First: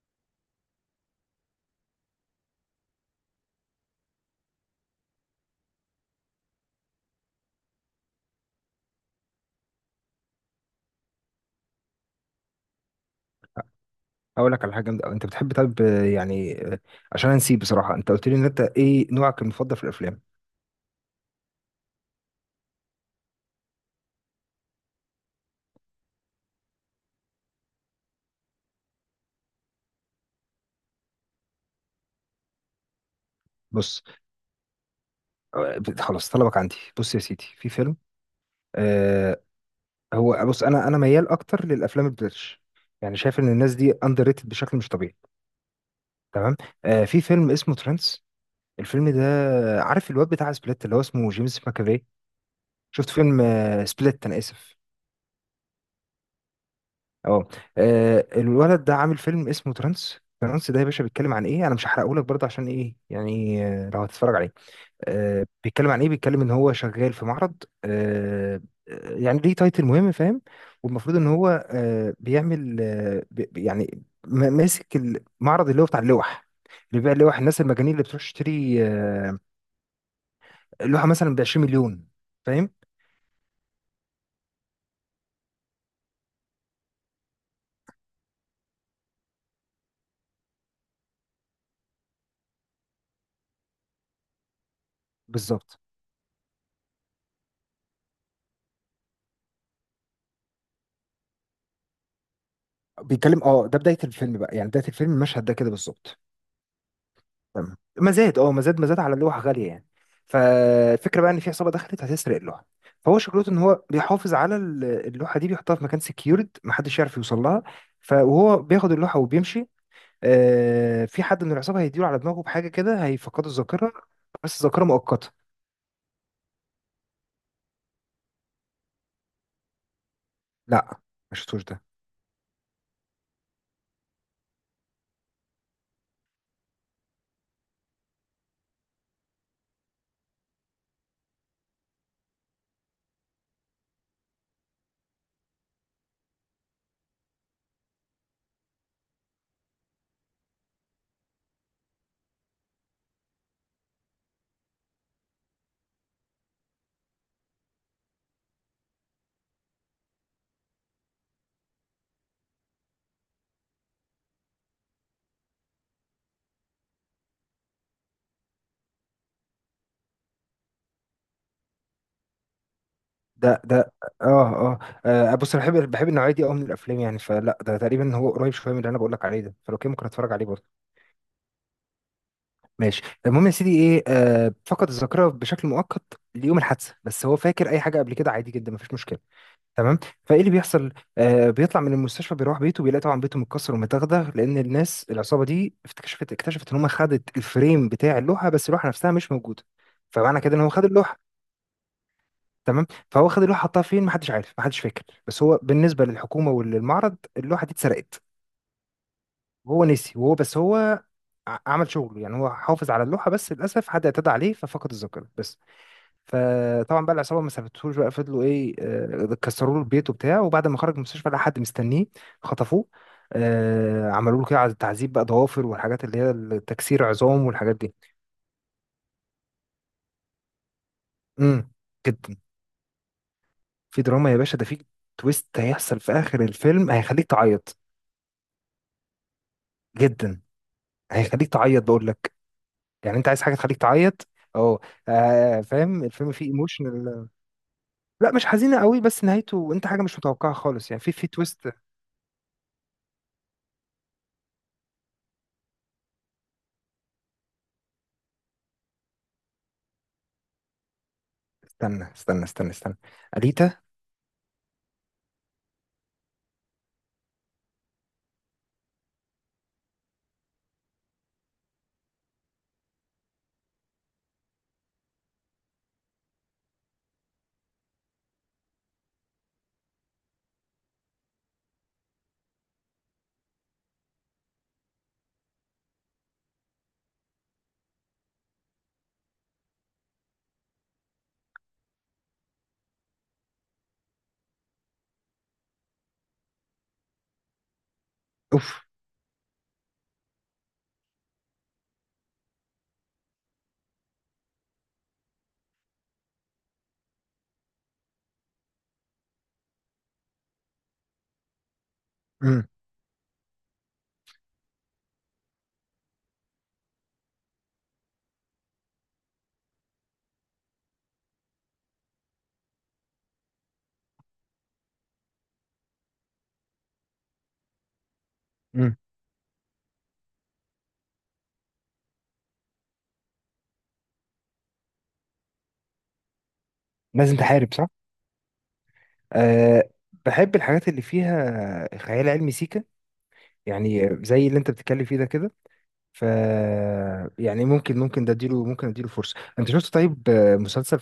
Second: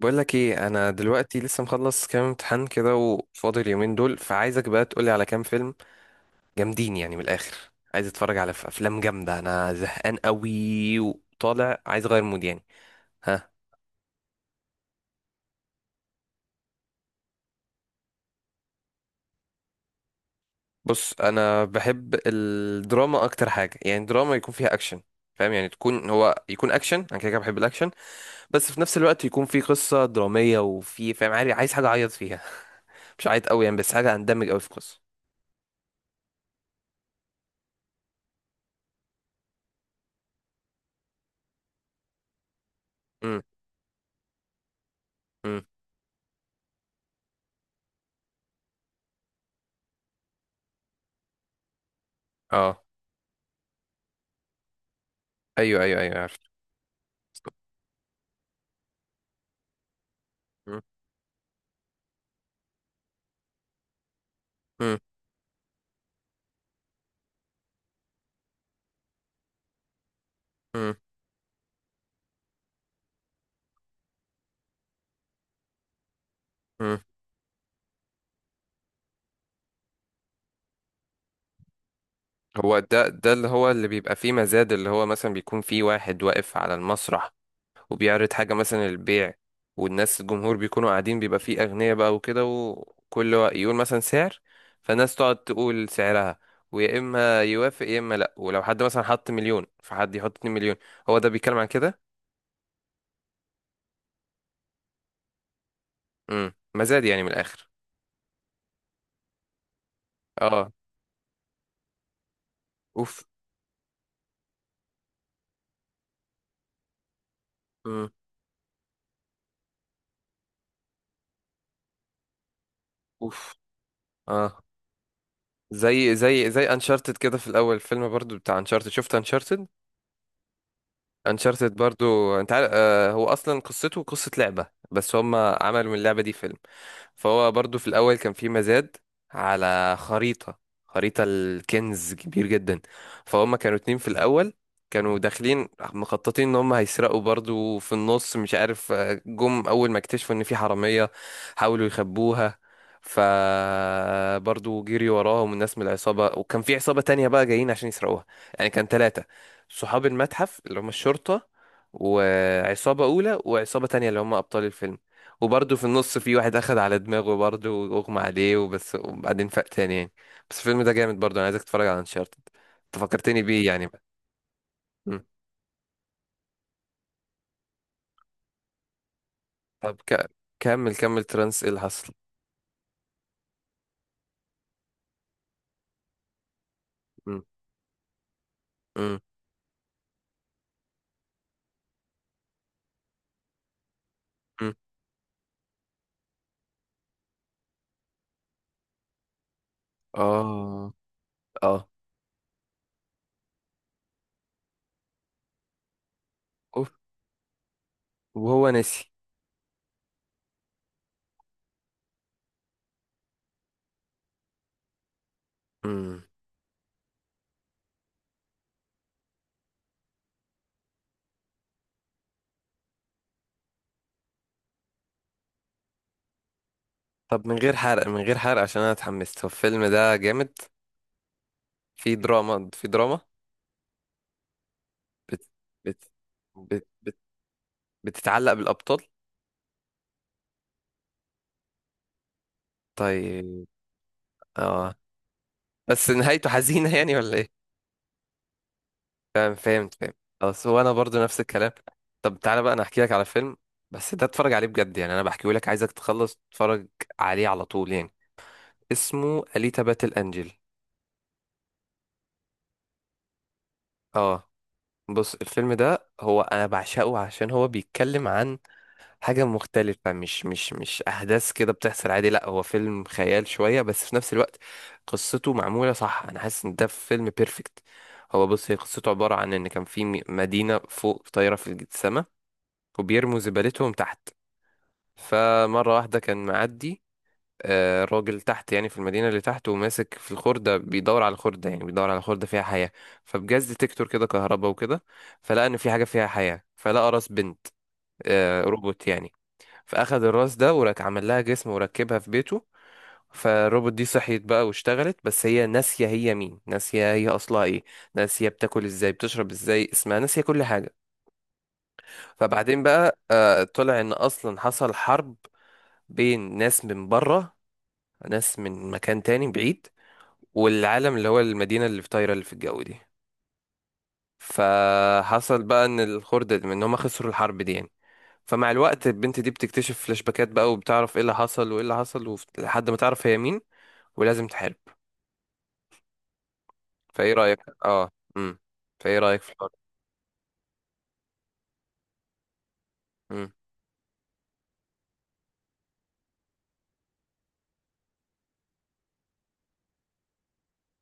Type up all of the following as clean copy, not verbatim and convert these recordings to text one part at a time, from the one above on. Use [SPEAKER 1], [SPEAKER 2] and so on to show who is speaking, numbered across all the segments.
[SPEAKER 1] بقول لك ايه، انا دلوقتي لسه مخلص كام امتحان كده وفاضل اليومين دول، فعايزك بقى تقولي على كام فيلم جامدين يعني من الاخر. عايز اتفرج على افلام جامده. انا زهقان قوي وطالع عايز اغير مود يعني. ها.
[SPEAKER 2] اقول لك على حاجه جامده أوي. انت بتحب طب؟ يعني عشان نسيب بصراحه، انت قلت لي ان انت ايه نوعك المفضل في الافلام؟
[SPEAKER 1] بص، انا بحب الدراما اكتر حاجه، يعني دراما يكون فيها اكشن. فاهم يعني تكون هو يكون اكشن، انا كده كده بحب الاكشن. بس في نفس الوقت يكون في قصه دراميه وفي، فاهم، عايز حاجه اعيط فيها مش عيط قوي يعني، بس
[SPEAKER 2] بص،
[SPEAKER 1] حاجه اندمج قوي في قصه.
[SPEAKER 2] خلاص طلبك عندي. بص يا سيدي، في فيلم آه هو، بص، انا ميال اكتر للافلام البريتش. يعني شايف
[SPEAKER 1] امم.
[SPEAKER 2] ان الناس دي اندر ريتد بشكل مش طبيعي.
[SPEAKER 1] امم.
[SPEAKER 2] تمام. في فيلم اسمه ترانس، الفيلم ده. عارف الواد بتاع سبليت اللي هو اسمه جيمس ماكافي؟
[SPEAKER 1] اه.
[SPEAKER 2] شفت فيلم سبليت، انا اسف.
[SPEAKER 1] ايوه ايوه ايوه، عارف.
[SPEAKER 2] اه، الولد ده عامل فيلم اسمه ترانس. ترانس ده يا باشا بيتكلم عن ايه؟ انا مش هحرقه لك برضه، عشان ايه يعني لو هتتفرج عليه. بيتكلم عن ايه؟ بيتكلم ان هو شغال في معرض، يعني ليه تايتل مهم، فاهم.
[SPEAKER 1] مم.
[SPEAKER 2] والمفروض ان هو بيعمل ماسك المعرض اللي هو بتاع اللوح،
[SPEAKER 1] مم.
[SPEAKER 2] اللي بيبيع اللوح. الناس المجانين اللي بتروح تشتري اللوحه مثلا ب 20 مليون، فاهم.
[SPEAKER 1] هو ده اللي هو اللي بيبقى فيه مزاد، اللي هو مثلا بيكون فيه واحد واقف على المسرح وبيعرض حاجة مثلا للبيع، والناس الجمهور بيكونوا قاعدين، بيبقى فيه أغنياء بقى وكده، يقول مثلا سعر، فالناس تقعد
[SPEAKER 2] بالظبط.
[SPEAKER 1] تقول سعرها، ويا إما يوافق يا إما لأ. ولو حد مثلا حط مليون، فحد يحط اتنين مليون. هو ده بيتكلم عن كده.
[SPEAKER 2] بيتكلم، اه، ده بدايه الفيلم بقى، يعني بدايه الفيلم المشهد ده كده بالظبط.
[SPEAKER 1] مم. مزاد يعني من الآخر.
[SPEAKER 2] تمام، مزاد. اه، مزاد، مزاد على لوحة غالية يعني.
[SPEAKER 1] اه.
[SPEAKER 2] فالفكرة بقى ان في عصابة دخلت هتسرق اللوحة. فهو
[SPEAKER 1] اوف.
[SPEAKER 2] شغلته ان هو بيحافظ على اللوحة دي، بيحطها في مكان سكيورد محدش يعرف يوصل لها.
[SPEAKER 1] مم.
[SPEAKER 2] فهو بياخد اللوحة وبيمشي. في حد من العصابة هيديله على دماغه بحاجة كده، هيفقده
[SPEAKER 1] اوف.
[SPEAKER 2] الذاكرة،
[SPEAKER 1] اه.
[SPEAKER 2] بس ذاكرة مؤقتة.
[SPEAKER 1] زي زي انشارتد كده. في الأول فيلم برضو بتاع انشارتد، شفت انشارتد؟
[SPEAKER 2] لا، مش شفتوش
[SPEAKER 1] انشارتد
[SPEAKER 2] ده.
[SPEAKER 1] برضو، انت عارف، هو اصلا قصته قصة لعبة، بس هم عملوا من اللعبة دي فيلم. فهو برضو في الأول كان في مزاد على خريطة، خريطة الكنز كبير جدا. فهم كانوا اتنين في الأول، كانوا داخلين مخططين ان هم هيسرقوا. برضو في النص، مش عارف، جم اول ما اكتشفوا ان في حرامية، حاولوا يخبوها. فبرضو جري وراهم الناس من العصابة، وكان في عصابة تانية بقى جايين عشان يسرقوها. يعني كان ثلاثة: صحاب المتحف اللي هم الشرطة، وعصابة أولى، وعصابة تانية اللي هم أبطال الفيلم. وبرضه في النص في واحد اخد على دماغه برضه واغمى عليه وبس، وبعدين فاق تاني يعني. بس الفيلم ده جامد برضه، انا عايزك تتفرج على انشارتد. انت فكرتني
[SPEAKER 2] ده
[SPEAKER 1] بيه يعني
[SPEAKER 2] ده
[SPEAKER 1] بقى.
[SPEAKER 2] اه، اه،
[SPEAKER 1] مم.
[SPEAKER 2] بص انا بحب النوعية دي قوي من الافلام يعني. فلا، ده تقريبا هو قريب شوية من اللي انا بقول لك عليه ده، فلو كده
[SPEAKER 1] طب
[SPEAKER 2] ممكن اتفرج عليه برضه.
[SPEAKER 1] كمل كمل ترانس، ايه اللي حصل؟
[SPEAKER 2] ماشي، المهم يا سيدي ايه، فقد الذاكره بشكل مؤقت ليوم الحادثه، بس هو
[SPEAKER 1] مم.
[SPEAKER 2] فاكر اي حاجه قبل كده عادي جدا، مفيش
[SPEAKER 1] مم.
[SPEAKER 2] مشكله. تمام. فايه اللي بيحصل؟ بيطلع من المستشفى، بيروح بيته، بيلاقي طبعا بيته متكسر ومتغدغ، لان
[SPEAKER 1] مم.
[SPEAKER 2] الناس العصابه دي اكتشفت ان هم خدت الفريم بتاع اللوحه بس اللوحه نفسها مش موجوده. فمعنى كده ان هو خد
[SPEAKER 1] اه.
[SPEAKER 2] اللوحه.
[SPEAKER 1] اه.
[SPEAKER 2] تمام. فهو خد اللوحه، حطها فين محدش عارف، محدش فاكر، بس هو بالنسبه للحكومه
[SPEAKER 1] اوف.
[SPEAKER 2] وللمعرض اللوحه دي اتسرقت.
[SPEAKER 1] وهو نسي.
[SPEAKER 2] وهو نسي. وهو، بس هو عمل شغله يعني. هو حافظ على اللوحة، بس للأسف حد اعتدى عليه ففقد الذاكرة بس.
[SPEAKER 1] مم.
[SPEAKER 2] فطبعا بقى العصابه ما سابتهوش، بقى فضلوا ايه، كسروا له البيت وبتاع. وبعد ما خرج من المستشفى لقى حد مستنيه، خطفوه. عملوا له كده تعذيب بقى، ضوافر والحاجات اللي هي التكسير
[SPEAKER 1] طب
[SPEAKER 2] عظام
[SPEAKER 1] من غير
[SPEAKER 2] والحاجات دي.
[SPEAKER 1] حرق، من غير حرق، عشان انا اتحمست. هو الفيلم ده جامد؟
[SPEAKER 2] امم
[SPEAKER 1] في
[SPEAKER 2] جدا.
[SPEAKER 1] دراما في دراما؟
[SPEAKER 2] في دراما يا باشا، ده في
[SPEAKER 1] بت...
[SPEAKER 2] تويست هيحصل
[SPEAKER 1] بت...
[SPEAKER 2] في اخر
[SPEAKER 1] بت...
[SPEAKER 2] الفيلم،
[SPEAKER 1] بت...
[SPEAKER 2] هيخليك تعيط.
[SPEAKER 1] بتتعلق بالابطال.
[SPEAKER 2] جدا. هيخليك تعيط، بقول لك. يعني انت عايز حاجه
[SPEAKER 1] طيب.
[SPEAKER 2] تخليك تعيط. اه.
[SPEAKER 1] اه.
[SPEAKER 2] فاهم،
[SPEAKER 1] بس
[SPEAKER 2] الفيلم فيه
[SPEAKER 1] نهايته حزينة يعني
[SPEAKER 2] ايموشنال.
[SPEAKER 1] ولا ايه؟
[SPEAKER 2] لا، مش حزينه قوي، بس
[SPEAKER 1] تمام
[SPEAKER 2] نهايته انت
[SPEAKER 1] فهمت
[SPEAKER 2] حاجه
[SPEAKER 1] فهمت
[SPEAKER 2] مش متوقعه
[SPEAKER 1] خلاص، هو
[SPEAKER 2] خالص
[SPEAKER 1] انا
[SPEAKER 2] يعني، في
[SPEAKER 1] برضو
[SPEAKER 2] في
[SPEAKER 1] نفس
[SPEAKER 2] تويست.
[SPEAKER 1] الكلام. طب تعالى بقى انا احكي لك على فيلم، بس ده اتفرج عليه بجد يعني. انا بحكيه لك عايزك تخلص تتفرج عليه على طول يعني. اسمه أليتا باتل انجل.
[SPEAKER 2] استنى استنى استنى استنى، أليتا.
[SPEAKER 1] اه. بص الفيلم ده هو انا بعشقه، عشان هو بيتكلم عن حاجة مختلفة، مش احداث كده بتحصل عادي. لا هو فيلم خيال شوية، بس في نفس الوقت قصته معمولة صح. انا حاسس ان ده فيلم بيرفكت. هو بص، هي قصته عبارة عن ان كان في مدينة فوق طايرة في السماء، وبيرموا زبالتهم تحت. فمرة واحدة كان معدي راجل تحت يعني في المدينة اللي تحت، وماسك في الخردة بيدور على الخردة، يعني بيدور على خردة فيها حياة. فبجاز ديتكتور كده كهرباء وكده. فلقى إن في حاجة فيها حياة، فلقى راس بنت،
[SPEAKER 2] اوف.
[SPEAKER 1] روبوت يعني. فأخد الراس ده وراك عمل لها جسم وركبها في بيته. فالروبوت دي صحيت بقى واشتغلت، بس هي ناسية هي مين، ناسية هي أصلها إيه، ناسية بتاكل إزاي بتشرب إزاي، اسمها ناسية كل حاجة.
[SPEAKER 2] امم.
[SPEAKER 1] فبعدين بقى طلع ان اصلا حصل حرب بين ناس من بره، ناس من مكان تاني بعيد، والعالم اللي هو المدينة اللي في طايرة اللي في الجو دي. فحصل بقى ان ان هم خسروا الحرب دي يعني. فمع
[SPEAKER 2] امم.
[SPEAKER 1] الوقت البنت دي بتكتشف فلاش باكات بقى، وبتعرف ايه اللي حصل وايه اللي حصل، لحد ما تعرف هي مين ولازم تحارب. فايه
[SPEAKER 2] لازم
[SPEAKER 1] رأيك؟
[SPEAKER 2] تحارب، صح.
[SPEAKER 1] اه. امم. فايه رأيك في الحوار؟
[SPEAKER 2] أه، بحب الحاجات اللي فيها خيال علمي سيكا،
[SPEAKER 1] امم.
[SPEAKER 2] يعني زي اللي انت بتتكلم فيه ده كده. ف، يعني ممكن ده اديله، ممكن اديله فرصه. انت شفت طيب مسلسل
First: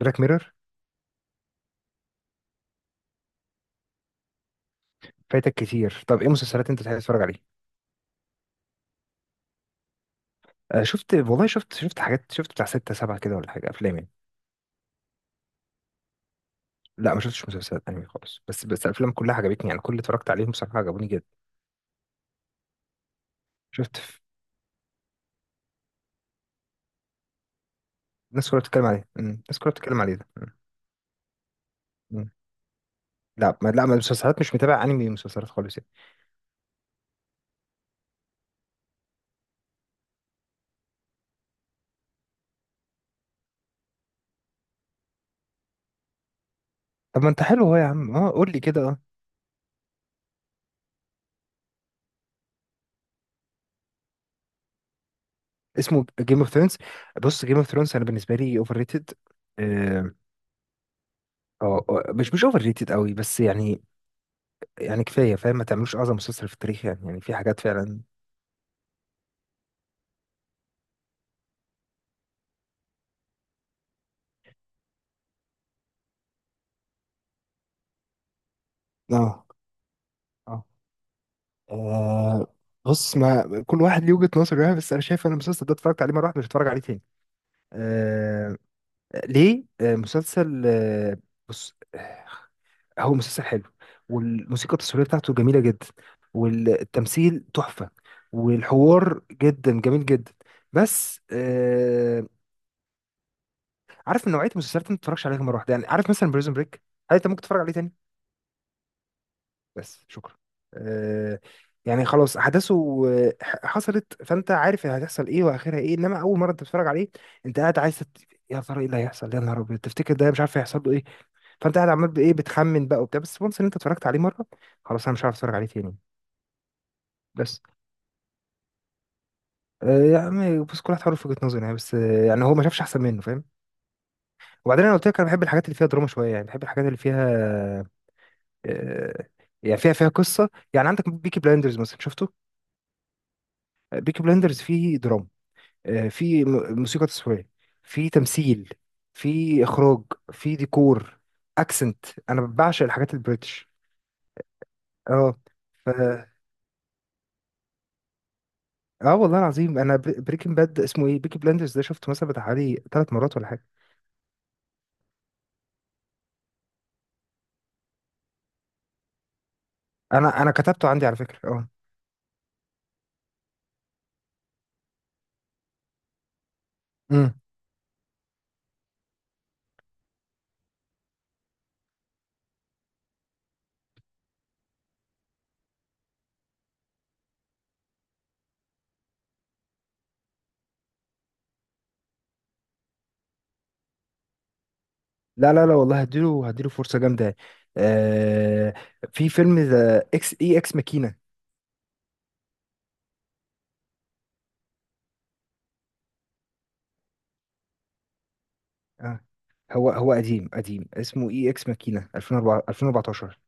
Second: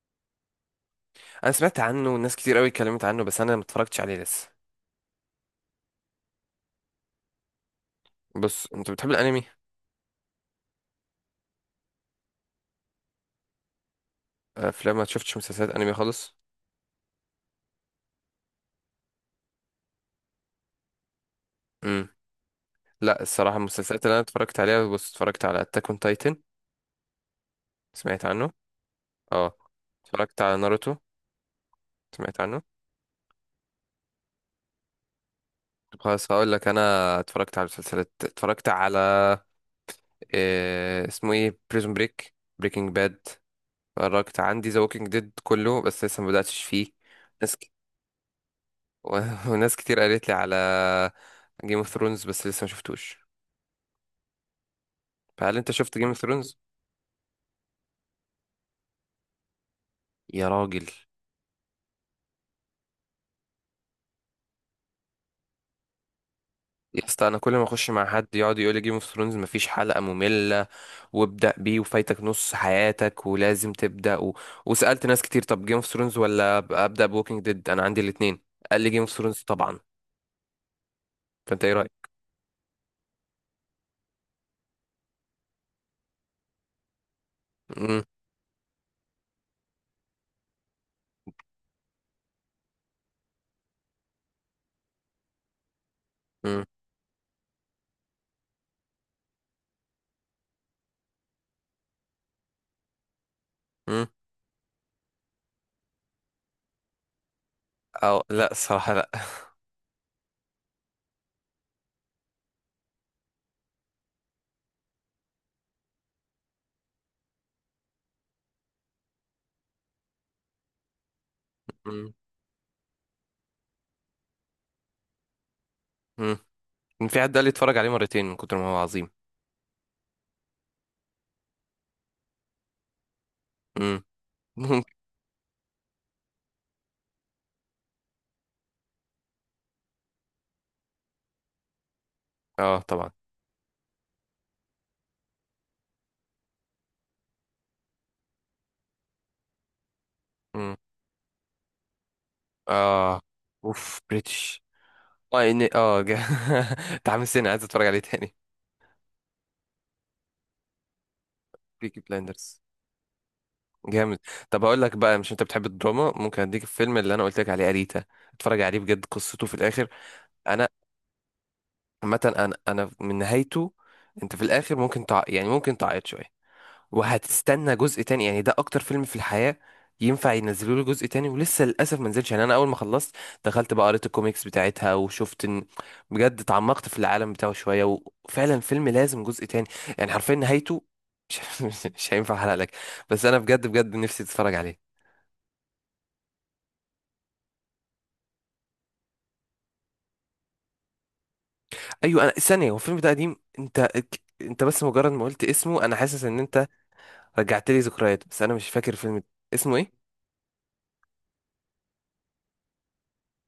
[SPEAKER 2] بلاك ميرور؟
[SPEAKER 1] انا سمعت عنه والناس كتير قوي اتكلمت عنه، بس انا ما اتفرجتش عليه لسه.
[SPEAKER 2] فايتك كتير. طب ايه مسلسلات انت تحب تتفرج عليها؟
[SPEAKER 1] بص، انت بتحب الانمي؟
[SPEAKER 2] أه، شفت والله، شفت حاجات، شفت بتاع ستة سبعة كده ولا حاجه، افلام يعني.
[SPEAKER 1] افلام ما شفتش مسلسلات انمي خالص.
[SPEAKER 2] لا ما شفتش مسلسلات انمي خالص، بس الافلام كلها عجبتني يعني، كل اللي اتفرجت عليهم بصراحه عجبوني جدا.
[SPEAKER 1] امم. لا الصراحة
[SPEAKER 2] شفت
[SPEAKER 1] المسلسلات اللي أنا
[SPEAKER 2] ف-
[SPEAKER 1] اتفرجت عليها، بص اتفرجت على أتاك أون تايتن، سمعت عنه؟
[SPEAKER 2] ناس كلها بتتكلم عليه. مم.
[SPEAKER 1] اه.
[SPEAKER 2] ناس كلها بتتكلم عليه ده.
[SPEAKER 1] اتفرجت على ناروتو،
[SPEAKER 2] مم.
[SPEAKER 1] سمعت عنه؟
[SPEAKER 2] لا ما المسلسلات، مش متابع انمي مسلسلات خالص يعني.
[SPEAKER 1] طب خلاص هقول لك أنا. اتفرجت على مسلسلات، اتفرجت على إيه اسمه ايه، بريزون بريك، بريكنج باد. اتفرجت عندي ذا ووكينج ديد كله بس لسه ما بدأتش فيه.
[SPEAKER 2] طب ما انت
[SPEAKER 1] ناس ك...
[SPEAKER 2] حلو اهو يا عم، اه، قول لي كده، اه.
[SPEAKER 1] و... وناس كتير قالت لي على جيم اوف ثرونز، بس لسه ما شفتوش. فهل انت شفت
[SPEAKER 2] اسمه
[SPEAKER 1] جيم اوف
[SPEAKER 2] جيم اوف
[SPEAKER 1] ثرونز؟
[SPEAKER 2] ثرونز؟ بص، جيم اوف ثرونز انا بالنسبه لي اوفر ريتد. اه.
[SPEAKER 1] يا راجل.
[SPEAKER 2] مش اوفر ريتد قوي، بس يعني، يعني كفايه فاهم، ما تعملوش اعظم مسلسل في التاريخ يعني،
[SPEAKER 1] يا
[SPEAKER 2] يعني
[SPEAKER 1] اسطى،
[SPEAKER 2] في
[SPEAKER 1] انا كل
[SPEAKER 2] حاجات
[SPEAKER 1] ما اخش
[SPEAKER 2] فعلا.
[SPEAKER 1] مع حد يقعد يقول لي جيم اوف ثرونز مفيش حلقة مملة، وابدأ بيه وفايتك نص حياتك ولازم تبدأ وسألت ناس كتير، طب جيم اوف ثرونز ولا أبدأ بوكينج ديد؟ أنا عندي الاتنين، قال لي جيم اوف ثرونز
[SPEAKER 2] اه،
[SPEAKER 1] طبعا.
[SPEAKER 2] اه،
[SPEAKER 1] فأنت إيه رأيك؟
[SPEAKER 2] آه، بص، ما كل واحد ليه وجهه نظر يعني، بس انا شايف ان المسلسل ده اتفرجت عليه مره واحده، مش هتفرج عليه تاني.
[SPEAKER 1] مم.
[SPEAKER 2] آه ليه؟ مسلسل، بص، هو مسلسل حلو، والموسيقى التصويريه بتاعته جميله جدا،
[SPEAKER 1] مم.
[SPEAKER 2] والتمثيل تحفه، والحوار جدا جميل جدا. بس
[SPEAKER 1] مم.
[SPEAKER 2] عارف، من نوعيه المسلسلات اللي ما تتفرجش عليها مره واحده يعني، عارف مثلا بريزون بريك، هل انت ممكن تتفرج عليه تاني؟
[SPEAKER 1] أو لا، الصراحة لا.
[SPEAKER 2] بس شكرا. آه يعني خلاص احداثه حصلت، فانت عارف هتحصل ايه واخرها ايه. انما اول مره انت بتتفرج عليه، انت قاعد عايز يا ترى ايه اللي هيحصل؟ يا نهار ابيض تفتكر ده، مش عارف هيحصل له ايه. فانت قاعد عمال
[SPEAKER 1] مم.
[SPEAKER 2] بايه، بتخمن بقى وبتاع. بس وانس ان انت اتفرجت عليه مره، خلاص انا مش عارف اتفرج عليه تاني.
[SPEAKER 1] مم. في حد قال لي
[SPEAKER 2] بس
[SPEAKER 1] اتفرج عليه مرتين من كتر ما هو عظيم.
[SPEAKER 2] يعني بس كل واحد حر في وجهة نظره يعني، بس يعني هو ما شافش احسن منه، فاهم.
[SPEAKER 1] مم.
[SPEAKER 2] وبعدين
[SPEAKER 1] ممكن.
[SPEAKER 2] انا قلت لك انا بحب الحاجات اللي فيها دراما شويه يعني، بحب الحاجات اللي فيها آه، يعني فيها قصه، يعني عندك بيكي بلايندرز مثلا، شفته؟
[SPEAKER 1] اه طبعا.
[SPEAKER 2] بيكي بلايندرز فيه دراما، فيه موسيقى تصويريه، فيه تمثيل، فيه اخراج، فيه
[SPEAKER 1] مم.
[SPEAKER 2] ديكور، اكسنت. انا بعشق الحاجات
[SPEAKER 1] اه.
[SPEAKER 2] البريتش.
[SPEAKER 1] اوف بريتش.
[SPEAKER 2] اه.
[SPEAKER 1] اه.
[SPEAKER 2] ف،
[SPEAKER 1] متحمس تاني، عايز اتفرج عليه تاني.
[SPEAKER 2] اه والله العظيم، انا بريكنج باد، اسمه ايه، بيكي بلاندرز ده،
[SPEAKER 1] بيكي
[SPEAKER 2] شفته مثلا بتاع
[SPEAKER 1] بلايندرز
[SPEAKER 2] حوالي 3 مرات ولا حاجه.
[SPEAKER 1] جامد. طب هقول لك بقى، مش انت بتحب الدراما، ممكن اديك الفيلم اللي انا قلت لك عليه، اريتا، اتفرج عليه بجد قصته في الاخر.
[SPEAKER 2] انا انا
[SPEAKER 1] انا
[SPEAKER 2] كتبته عندي على فكره.
[SPEAKER 1] عامه انا من نهايته. انت في الاخر ممكن يعني ممكن تعيط شويه،
[SPEAKER 2] اه،
[SPEAKER 1] وهتستنى جزء تاني يعني. ده اكتر فيلم في الحياه ينفع ينزلوا له جزء تاني ولسه للاسف ما نزلش يعني. انا اول ما خلصت دخلت بقى قريت الكوميكس بتاعتها، وشفت ان بجد اتعمقت في العالم بتاعه شويه، وفعلا فيلم لازم جزء تاني. يعني حرفيا نهايته مش مش هينفع احرق لك، بس انا بجد بجد نفسي تتفرج عليه.
[SPEAKER 2] لا لا لا والله، هديله فرصة جامدة يعني. آه في فيلم ذا اكس اي اكس ماكينة.
[SPEAKER 1] ايوه، انا ثانيه. هو الفيلم ده قديم؟ انت انت بس مجرد ما قلت اسمه انا حاسس ان انت رجعت لي ذكريات، بس انا مش فاكر الفيلم
[SPEAKER 2] آه
[SPEAKER 1] ده. اسمه
[SPEAKER 2] هو
[SPEAKER 1] ايه؟
[SPEAKER 2] هو قديم قديم، اسمه اي اكس ماكينة 2004 2014.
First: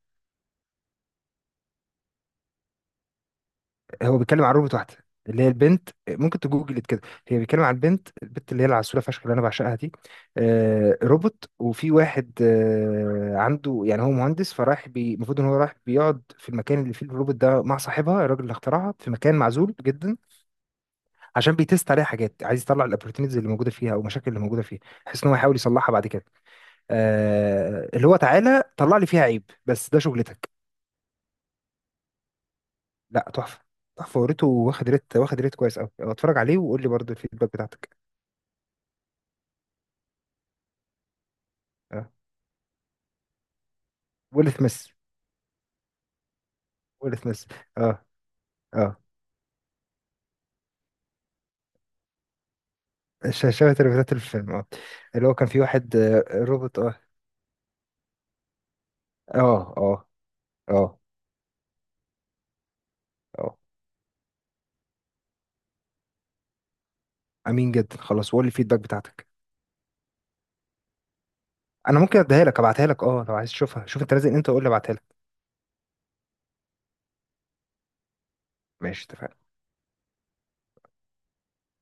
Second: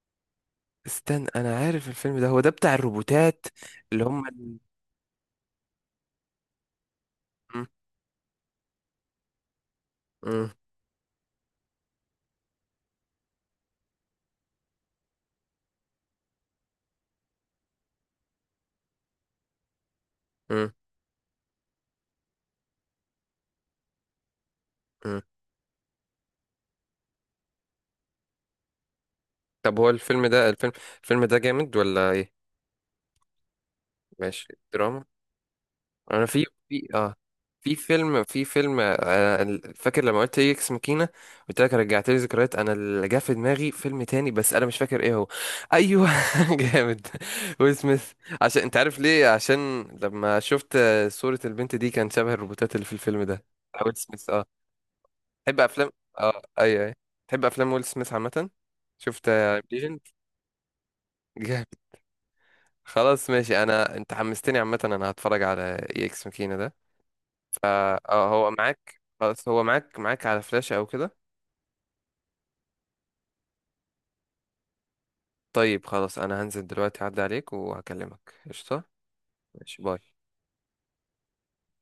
[SPEAKER 1] استنى، انا عارف الفيلم ده، هو ده بتاع الروبوتات اللي
[SPEAKER 2] هو
[SPEAKER 1] هم.
[SPEAKER 2] بيتكلم عن روبوت واحدة، اللي هي البنت، ممكن تجوجل كده. هي بيتكلم
[SPEAKER 1] م-
[SPEAKER 2] عن البنت، البنت اللي هي العسولة فشخ اللي انا بعشقها دي.
[SPEAKER 1] م-
[SPEAKER 2] روبوت، وفي واحد عنده، يعني هو مهندس، فراح المفروض ان هو راح بيقعد في المكان اللي فيه الروبوت ده مع صاحبها الراجل اللي اخترعها في مكان معزول جدا.
[SPEAKER 1] م-
[SPEAKER 2] عشان بيتست عليها حاجات، عايز يطلع الاوبورتونيتيز اللي موجوده فيها او المشاكل اللي موجوده فيها،
[SPEAKER 1] م.
[SPEAKER 2] بحيث ان هو يحاول يصلحها بعد كده. اللي هو تعالى طلع لي فيها عيب،
[SPEAKER 1] طب
[SPEAKER 2] بس
[SPEAKER 1] هو
[SPEAKER 2] ده
[SPEAKER 1] الفيلم ده،
[SPEAKER 2] شغلتك.
[SPEAKER 1] الفيلم ده جامد ولا ايه؟
[SPEAKER 2] لا، تحفه. تحفه، وريته
[SPEAKER 1] ماشي.
[SPEAKER 2] واخد
[SPEAKER 1] دراما.
[SPEAKER 2] ريت واخد ريت كويس قوي.
[SPEAKER 1] انا
[SPEAKER 2] اتفرج
[SPEAKER 1] في
[SPEAKER 2] عليه وقول
[SPEAKER 1] في
[SPEAKER 2] لي برضه
[SPEAKER 1] اه
[SPEAKER 2] الفيدباك
[SPEAKER 1] في
[SPEAKER 2] بتاعتك.
[SPEAKER 1] فيلم، فاكر لما قلت ايه اكس ماكينه، قلت لك رجعت
[SPEAKER 2] اه.
[SPEAKER 1] لي ذكريات، انا اللي جه في دماغي فيلم تاني
[SPEAKER 2] ويل
[SPEAKER 1] بس انا مش
[SPEAKER 2] سميث.
[SPEAKER 1] فاكر ايه هو. ايوه. جامد.
[SPEAKER 2] ويل سميث.
[SPEAKER 1] ويل
[SPEAKER 2] اه.
[SPEAKER 1] سميث. عشان انت
[SPEAKER 2] اه.
[SPEAKER 1] عارف ليه، عشان لما شفت صوره البنت دي كان شبه الروبوتات اللي في الفيلم ده
[SPEAKER 2] شاشة
[SPEAKER 1] بتاع ويل
[SPEAKER 2] الريفيوهات
[SPEAKER 1] سميث. اه.
[SPEAKER 2] الفيلم. اه، اللي هو كان
[SPEAKER 1] تحب
[SPEAKER 2] في
[SPEAKER 1] افلام؟
[SPEAKER 2] واحد،
[SPEAKER 1] اه
[SPEAKER 2] روبوت.
[SPEAKER 1] ايوه ايوه.
[SPEAKER 2] اه.
[SPEAKER 1] تحب افلام ويل سميث عامه؟ شفت
[SPEAKER 2] اه.
[SPEAKER 1] ليجند؟
[SPEAKER 2] اه. اه.
[SPEAKER 1] جامد. خلاص
[SPEAKER 2] اه.
[SPEAKER 1] ماشي، انا انت حمستني، عامه انا هتفرج على اي اكس ماكينه ده.
[SPEAKER 2] امين جدا.
[SPEAKER 1] اه.
[SPEAKER 2] خلاص، وقول لي
[SPEAKER 1] هو
[SPEAKER 2] الفيدباك
[SPEAKER 1] معاك؟
[SPEAKER 2] بتاعتك.
[SPEAKER 1] خلاص هو معاك، معاك على فلاشة او كده؟
[SPEAKER 2] انا ممكن اديها لك، ابعتها لك، اه، لو عايز تشوفها شوف انت. لازم انت، وقول لي ابعتها لك.
[SPEAKER 1] طيب خلاص انا هنزل دلوقتي اعدي عليك وهكلمك، قشطة.
[SPEAKER 2] ماشي، اتفقنا.
[SPEAKER 1] ماشي، باي.